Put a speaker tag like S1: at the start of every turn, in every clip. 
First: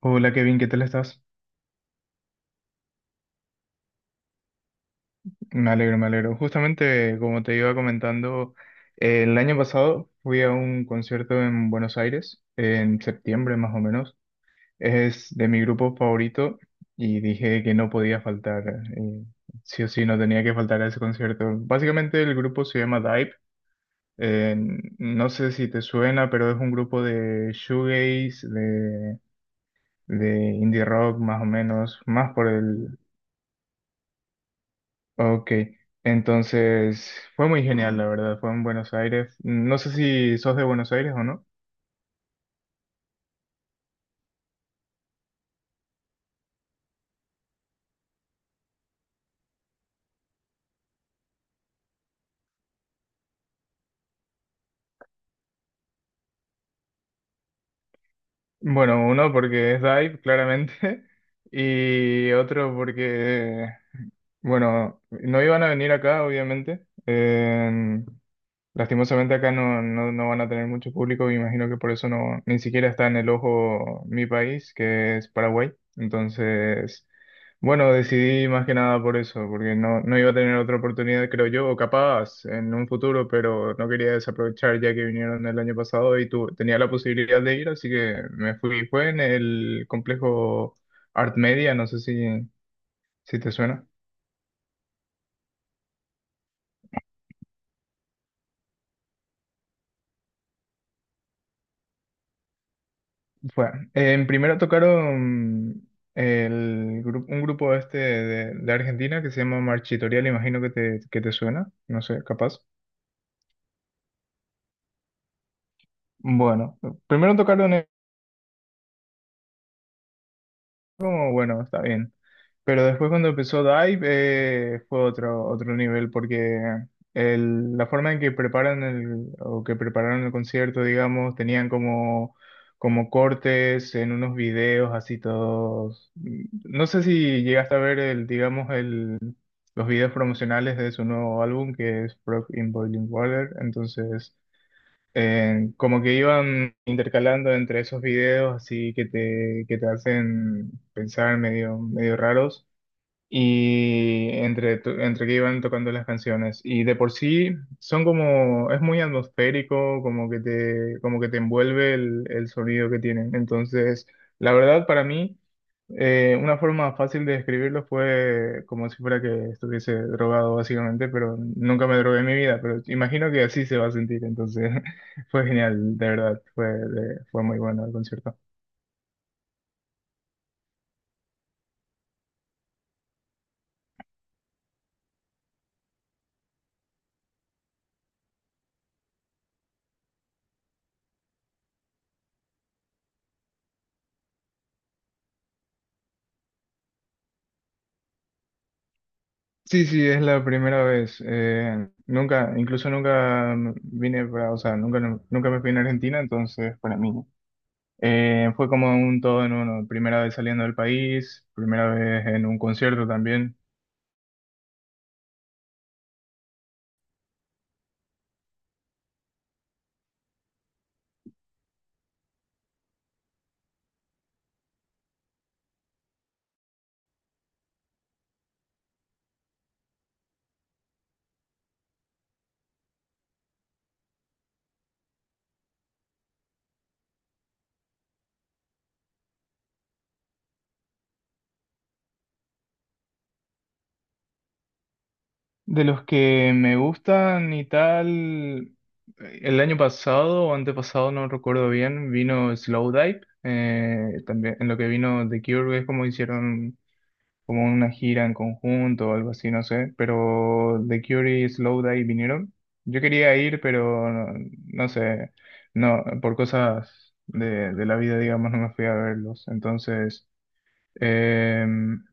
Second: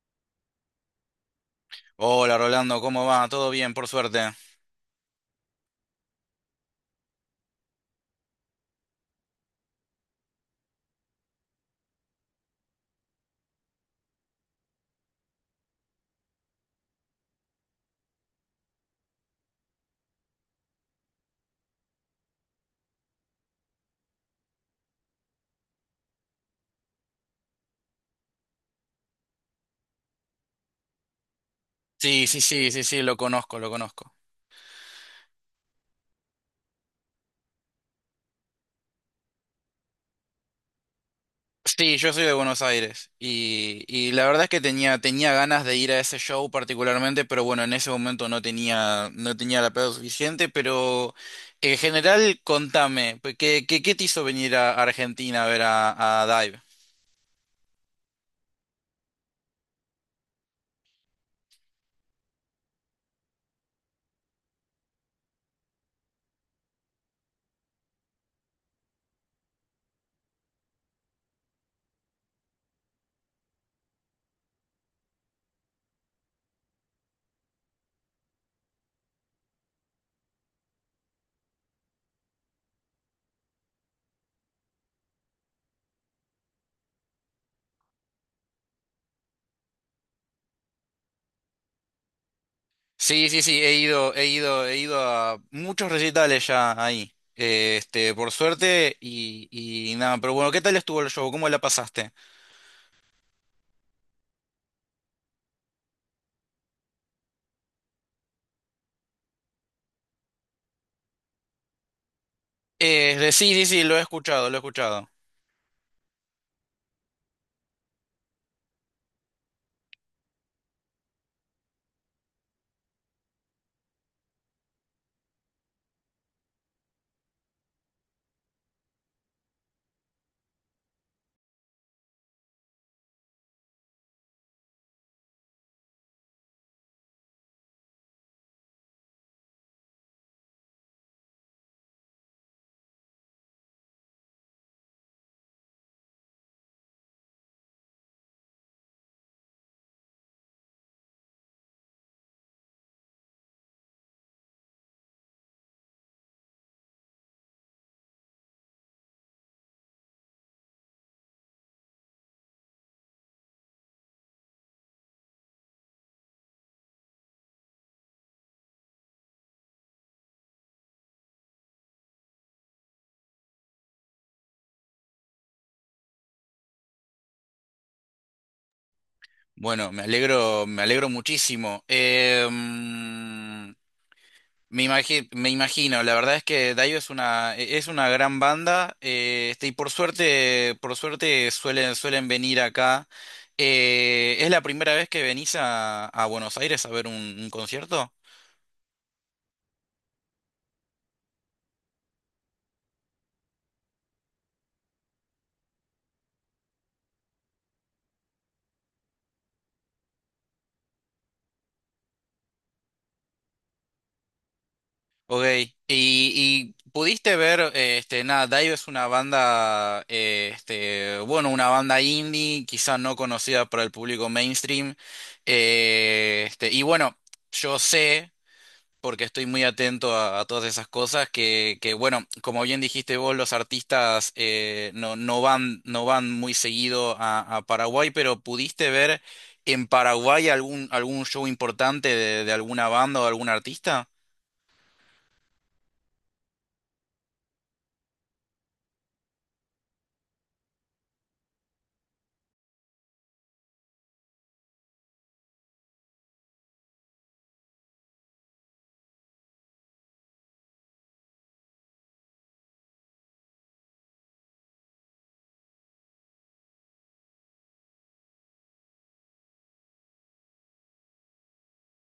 S1: Hola Kevin, ¿qué tal estás?
S2: Hola Rolando, ¿cómo va? ¿Todo bien, por suerte?
S1: Me alegro, me alegro. Justamente, como te iba comentando, el año pasado fui a un concierto en Buenos Aires, en septiembre más o menos. Es de mi grupo favorito y dije que no podía faltar. eh, sí o sí, no tenía que faltar a ese concierto. Básicamente el grupo se llama Dive. eh, no sé si te suena, pero es un grupo de shoegaze, de indie rock más o menos,
S2: Sí,
S1: más
S2: sí,
S1: por
S2: sí, sí,
S1: el.
S2: sí, lo conozco, lo conozco.
S1: Ok, entonces fue muy genial, la verdad, fue en Buenos Aires. No sé si sos de Buenos Aires o no.
S2: Sí, yo soy de Buenos Aires y la verdad es que tenía ganas de ir a ese show particularmente, pero bueno, en ese momento no tenía la plata suficiente, pero en general, contame, pues, ¿qué te hizo venir a Argentina a ver a Dive?
S1: Bueno, uno porque es Dive, claramente, y otro porque, bueno, no iban a venir acá, obviamente. Lastimosamente acá no van a tener mucho público, me imagino que por eso no, ni siquiera está en el ojo mi país, que es Paraguay. Entonces, bueno, decidí más que nada por eso, porque no iba a tener otra oportunidad, creo yo, o capaz en un futuro, pero no quería desaprovechar ya que vinieron el año pasado y tu, tenía la posibilidad de ir, así que me fui. Fue en el complejo Art Media, no sé si,
S2: Sí,
S1: si
S2: sí,
S1: te
S2: sí, he
S1: suena.
S2: ido, he ido, he ido a muchos recitales ya ahí, este, por suerte y nada, pero bueno, ¿qué tal estuvo el show? ¿Cómo la pasaste?
S1: Fue. En primero tocaron un grupo este de Argentina que se llama Marchitoria, le imagino que te suena, no sé, capaz.
S2: Sí, sí, sí, lo he escuchado, lo he escuchado.
S1: Bueno, primero tocaron eso como, bueno, está bien. Pero después cuando empezó Dive fue otro, otro nivel porque la forma en que preparan el, o que prepararon el concierto, digamos, tenían como, como cortes en unos videos así todos. No sé si llegaste a ver el, digamos, el los videos promocionales de su nuevo álbum que es Frog in Boiling Water. Entonces, como que iban intercalando entre esos videos así que te hacen pensar medio, medio raros y entre, entre que iban tocando las canciones. Y de por sí son como, es muy atmosférico, como que te envuelve el sonido que tienen. Entonces, la verdad para mí... Una forma fácil de describirlo fue como si fuera que estuviese drogado básicamente, pero nunca me drogué en mi vida, pero imagino que así se va a sentir, entonces fue genial, de verdad, fue, fue muy bueno el concierto.
S2: Bueno, me alegro muchísimo. Me imagino, la verdad es que Daio es una gran banda, este, y por suerte suelen venir acá. ¿Es la primera vez que venís a Buenos Aires a ver un concierto?
S1: Sí, sí, es la primera vez, nunca, incluso nunca vine para, o sea, nunca, nunca me fui en Argentina, entonces para mí fue como un todo en uno, primera vez saliendo del país, primera vez en un concierto también.
S2: Ok, y pudiste ver, este, nada, Dive es una banda, este, bueno, una banda indie, quizá no conocida por el público mainstream, este, y bueno, yo sé, porque estoy muy atento a todas esas cosas, que bueno, como bien dijiste vos, los artistas no van muy seguido a Paraguay, pero ¿pudiste ver en Paraguay algún show importante de alguna banda o algún artista?
S1: De los que me gustan y tal, el año pasado o antepasado, no recuerdo bien, vino Slowdive, también en lo que vino The Cure, es como hicieron como una gira en conjunto o algo así, no sé, pero The Cure y Slowdive vinieron. Yo quería ir, pero no, no sé, no, por cosas de la vida, digamos, no me fui a verlos, entonces... Em,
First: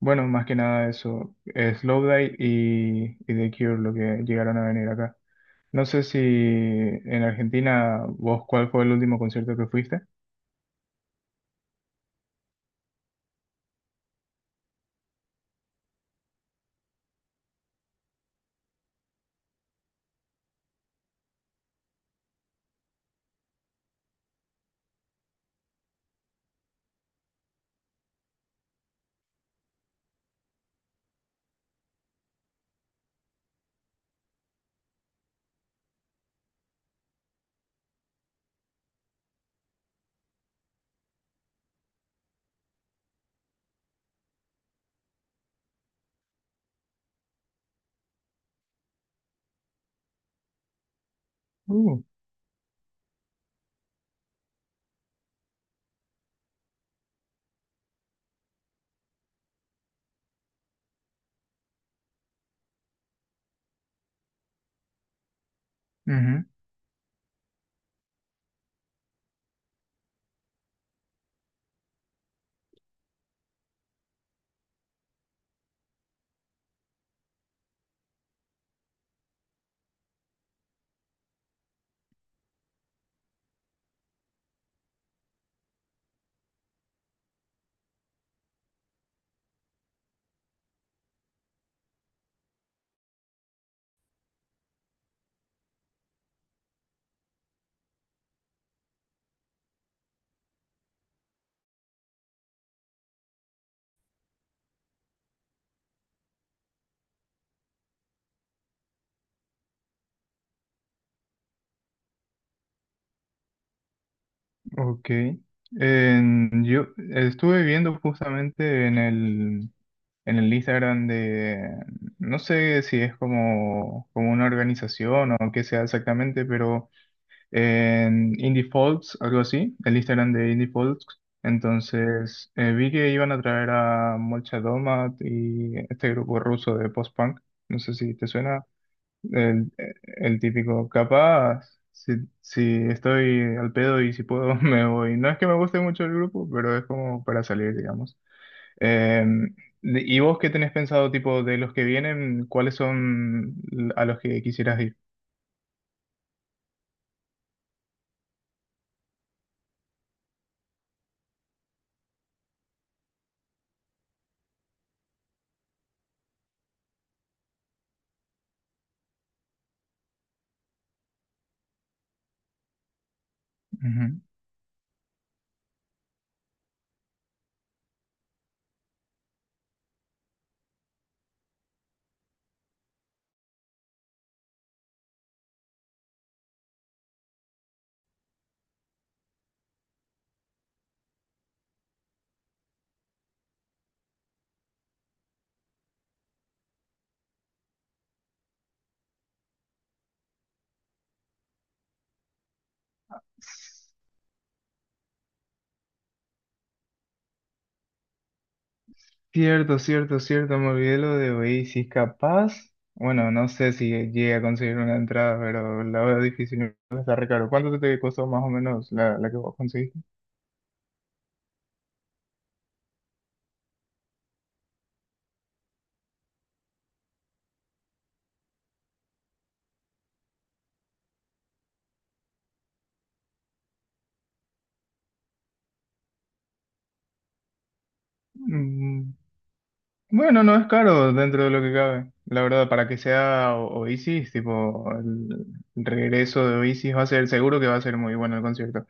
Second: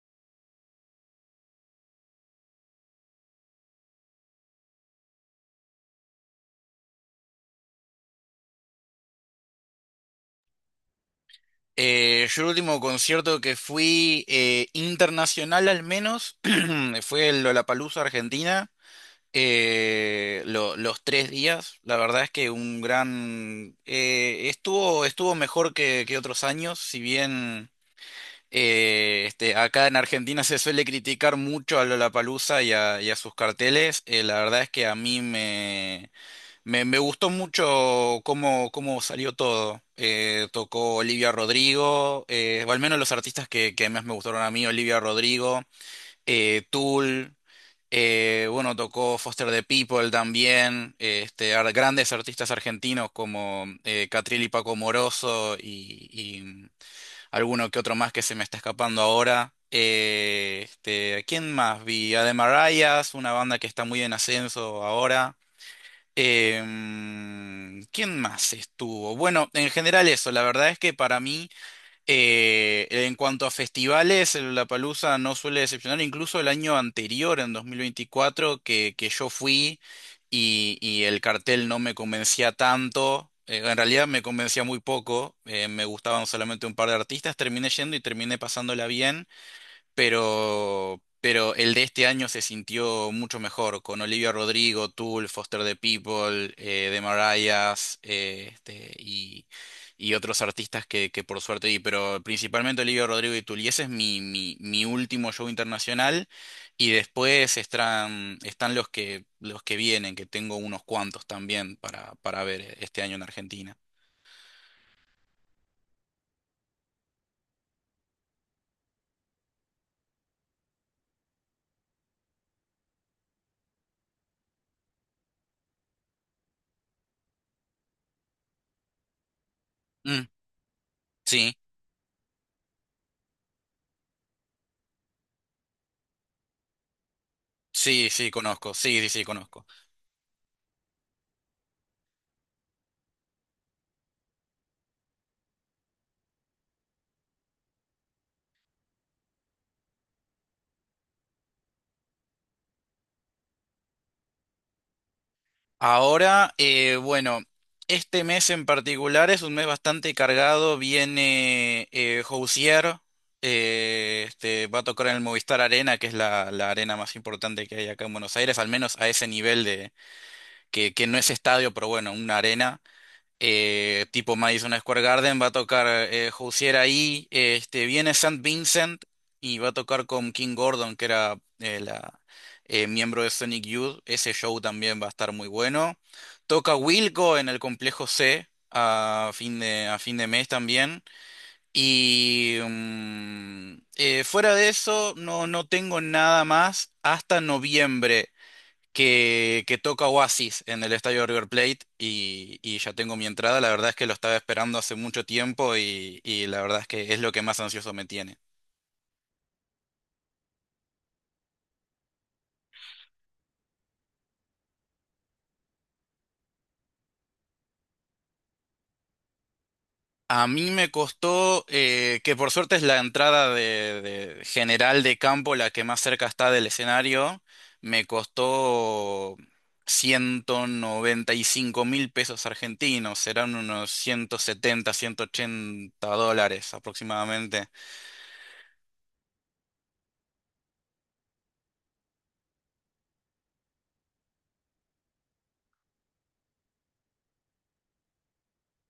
S1: bueno, más que nada eso, Slowdive y The Cure lo que llegaron a venir acá. No sé si en Argentina, vos, ¿cuál fue el último concierto que fuiste?
S2: Yo el último concierto que fui internacional al menos fue el Lollapalooza Argentina. Los 3 días, la verdad es que un gran estuvo mejor que otros años, si bien este, acá en Argentina se suele criticar mucho a Lollapalooza y a sus carteles, la verdad es que a mí me gustó mucho cómo salió todo. Tocó Olivia Rodrigo, o al menos los artistas que más me gustaron a mí, Olivia Rodrigo, Tool, bueno, tocó Foster the People también, este,
S1: Uh,
S2: grandes artistas argentinos como Catriel y Paco Moroso y alguno que otro más que se me está escapando ahora. Este, ¿quién más vi? Ademarayas, una banda que está muy en ascenso ahora.
S1: ujú,
S2: ¿Quién más estuvo? Bueno, en general eso, la verdad es que para mí, en cuanto a festivales, el Lollapalooza no suele decepcionar, incluso el año anterior, en 2024, que yo fui y el cartel no me convencía tanto, en realidad me convencía muy poco, me gustaban solamente un par de artistas, terminé yendo y terminé pasándola bien pero el de este año se sintió mucho mejor, con Olivia Rodrigo, Tool, Foster the People, The Marayas, este, y otros artistas que por suerte vi, pero principalmente Olivia Rodrigo y Tool, y ese es mi último show internacional, y después están los que vienen, que tengo unos cuantos también para ver este año en Argentina.
S1: ok. En, yo estuve viendo justamente en el Instagram de, no sé si es como, como una organización o qué sea exactamente, pero... En Indie Folks, algo así, el
S2: Mm,
S1: Instagram de Indie Folks.
S2: sí,
S1: Entonces vi que iban a traer a Molchat Domat y este grupo ruso de post-punk. No sé
S2: sí,
S1: si te
S2: sí,
S1: suena
S2: conozco, sí, sí, sí, conozco.
S1: el, el típico. Capaz, si, si estoy al pedo y si puedo, me voy. No es que me guste mucho el grupo, pero es como para salir, digamos. Eh, ¿Y vos qué tenés pensado, tipo, de los que vienen, cuáles son a los que quisieras ir?
S2: Ahora, bueno, este mes en particular es un mes bastante cargado. Viene Housier, este, va a tocar en el Movistar Arena, que es la arena más importante que hay acá en Buenos Aires, al menos a ese nivel de que no es estadio, pero bueno, una arena
S1: Ujú.
S2: tipo Madison Square Garden, va a tocar Hozier ahí, este, viene Saint Vincent y va a tocar con King Gordon, que era miembro de Sonic Youth, ese show también va a estar muy bueno. Toca Wilco en el Complejo C a fin de mes también. Y fuera de eso, no tengo nada más hasta noviembre que toca Oasis en el estadio River Plate y ya tengo mi entrada. La verdad es que lo estaba esperando hace mucho tiempo y la verdad es que es lo que más ansioso me tiene.
S1: Cierto, cierto, cierto, me olvidé lo de Oasis, capaz, bueno, no sé si llegué a conseguir una entrada, pero la veo difícil, está re caro. ¿Cuánto te costó más o menos la, la que vos conseguiste?
S2: A mí me costó, que por suerte es la entrada de general de campo, la que más cerca está del escenario, me costó 195 mil pesos argentinos, serán unos 170, US$180 aproximadamente.
S1: Mm, bueno, no es caro dentro de lo que cabe, la verdad, para que sea Oasis, tipo, el regreso de Oasis va a ser, seguro que va a ser muy bueno el concierto.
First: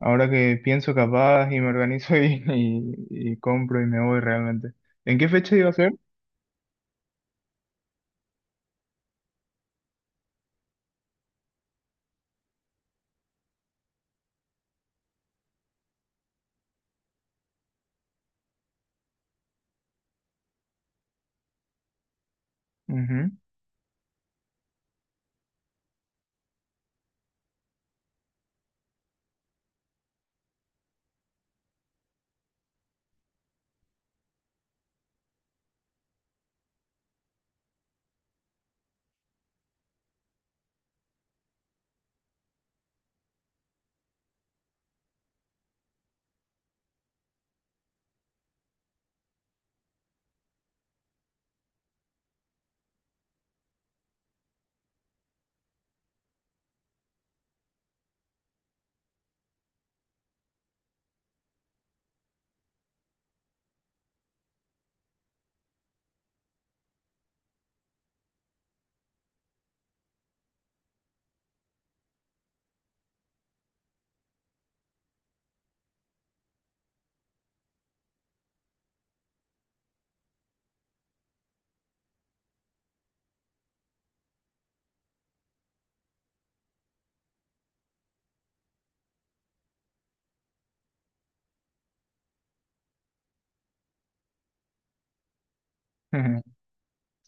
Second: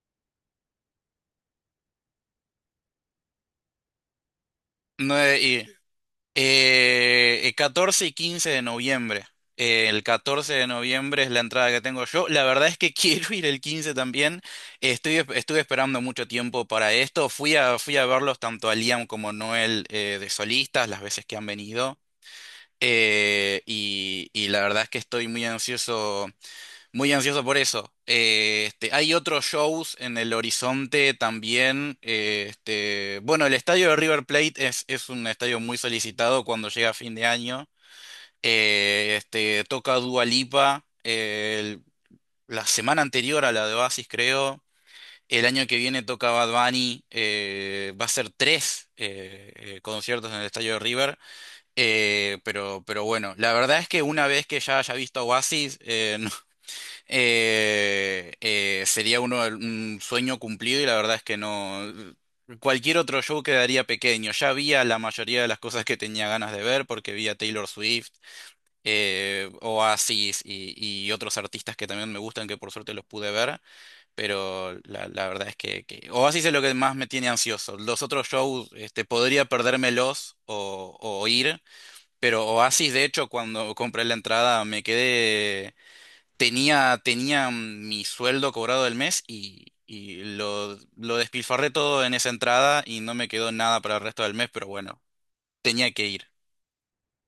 S1: Ahora que pienso capaz y me organizo y compro y me voy realmente.
S2: No,
S1: ¿En qué fecha iba a ser?
S2: 14 y 15 de noviembre. El 14 de noviembre es la entrada que tengo yo. La verdad es que quiero ir el 15 también. Estuve esperando mucho tiempo para esto. Fui a verlos tanto a Liam como a Noel de solistas las veces que han venido.
S1: Ujú.
S2: Y la verdad es que estoy muy ansioso. Muy ansioso por eso. Este, hay otros shows en el horizonte también. Este, bueno, el estadio de River Plate es un estadio muy solicitado cuando llega fin de año. Este, toca Dua Lipa la semana anterior a la de Oasis, creo. El año que viene toca Bad Bunny. Va a ser tres conciertos en el estadio de River. Pero bueno, la verdad es que una vez que ya haya visto a Oasis, sería un sueño cumplido y la verdad es que no. Cualquier otro show quedaría pequeño. Ya había la mayoría de las cosas que tenía ganas de ver porque vi a Taylor Swift, Oasis y otros artistas que también me gustan que por suerte los pude ver, pero la verdad es que Oasis es lo que más me tiene ansioso. Los otros shows, este, podría perdérmelos o ir, pero Oasis de hecho cuando compré la entrada me quedé tenía mi sueldo cobrado del mes y lo despilfarré todo en esa entrada y no me quedó nada para el resto del mes, pero bueno, tenía que ir.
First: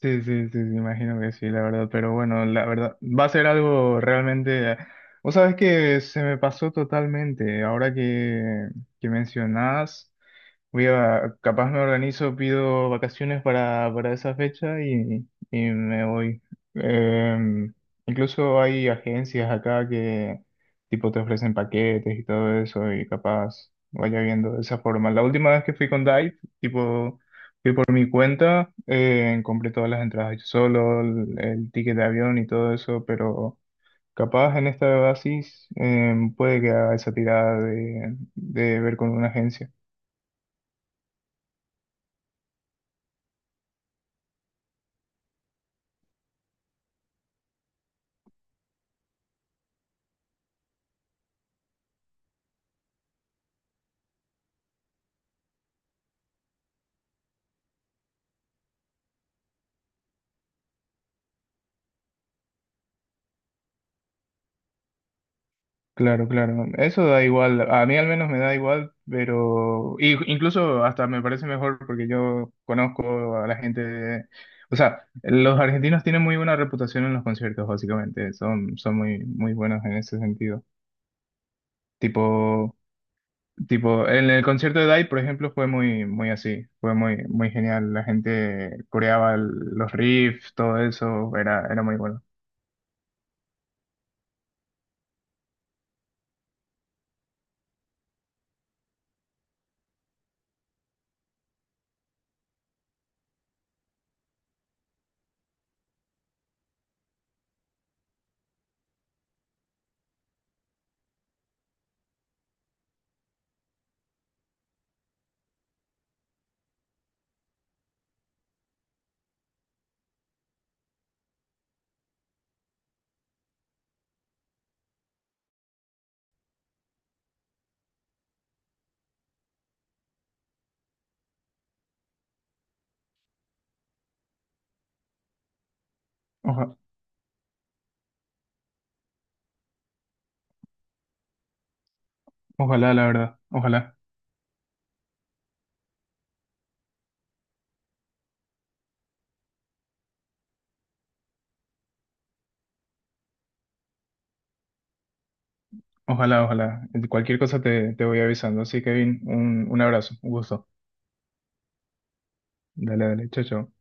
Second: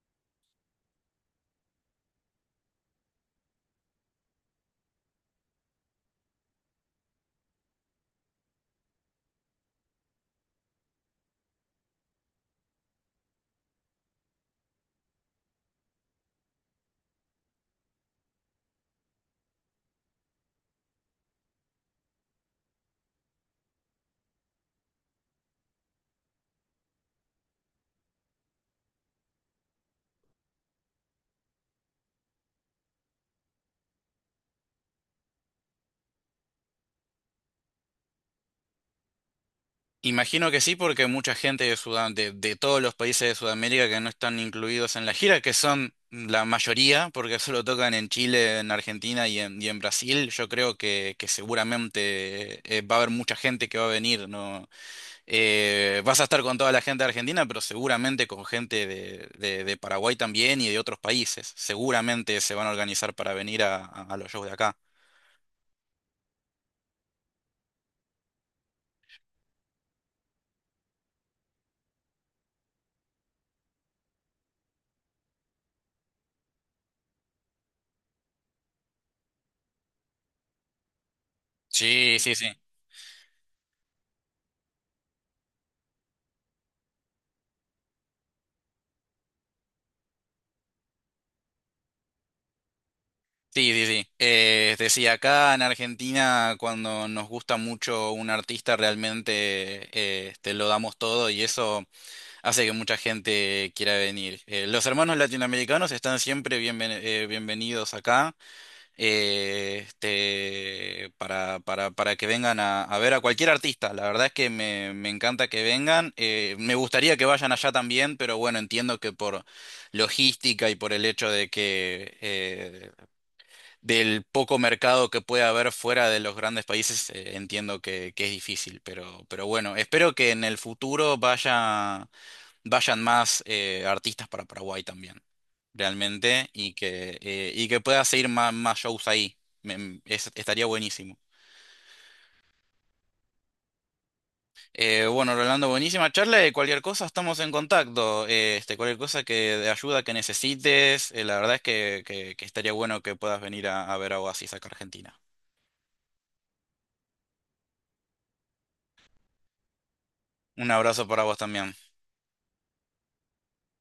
S1: Sí, sí, sí, sí, imagino que sí, la verdad, pero bueno, la verdad, va a ser algo realmente, vos sabés que se me pasó totalmente, ahora que mencionás, voy a, capaz me organizo, pido vacaciones para esa fecha y me voy. Eh, Incluso hay agencias acá que tipo te ofrecen paquetes y todo eso y capaz vaya viendo de esa forma. La última vez que fui con Dive, tipo... Por mi cuenta, compré todas las entradas yo solo, el ticket de avión y todo eso, pero capaz en esta basis puede que haga esa tirada de ver con una agencia.
S2: Imagino que sí, porque mucha gente de todos los países de Sudamérica que no están incluidos en la gira, que son la mayoría, porque solo tocan en Chile, en Argentina y en Brasil, yo creo que seguramente va a haber mucha gente que va a venir, ¿no? Vas a estar con toda la gente de Argentina, pero seguramente con gente de Paraguay también y de otros países. Seguramente se van a organizar para venir a los shows de acá.
S1: Claro, claro. Eso da igual. A mí al menos me da igual, pero incluso hasta me parece mejor porque yo conozco a la gente de. O sea, los argentinos tienen muy buena reputación en los conciertos, básicamente. Son, son muy, muy buenos en ese sentido.
S2: Sí, sí, sí.
S1: Tipo. Tipo, en el concierto de DAI, por ejemplo, fue muy, muy así, fue muy, muy genial. La gente coreaba los riffs, todo eso, era, era muy bueno.
S2: Sí, sí, sí. Es decir, acá en Argentina, cuando nos gusta mucho un artista, realmente este, lo damos todo y eso hace que mucha gente quiera venir. Los hermanos latinoamericanos están siempre bienvenidos acá. Este, para que vengan a ver a cualquier artista. La verdad es que me encanta que vengan. Me gustaría que vayan allá también, pero bueno, entiendo que por logística y por el hecho de que del poco mercado que puede haber fuera de los grandes países, entiendo que es difícil, pero bueno, espero que en el futuro vayan más artistas para Paraguay también, realmente, y
S1: Oja-
S2: que, eh, y que pueda seguir más shows ahí. Estaría buenísimo.
S1: Ojalá, la verdad, ojalá,
S2: Bueno, Rolando, buenísima charla. Y cualquier cosa estamos en contacto. Este, cualquier cosa que de ayuda que necesites, la verdad es que, que estaría bueno que puedas venir a ver a Oasis acá a Argentina.
S1: ojalá, ojalá. Cualquier cosa te, te voy avisando. Así, Kevin, un abrazo, un gusto.
S2: Un abrazo para vos también.
S1: Dale, dale, chao, chao.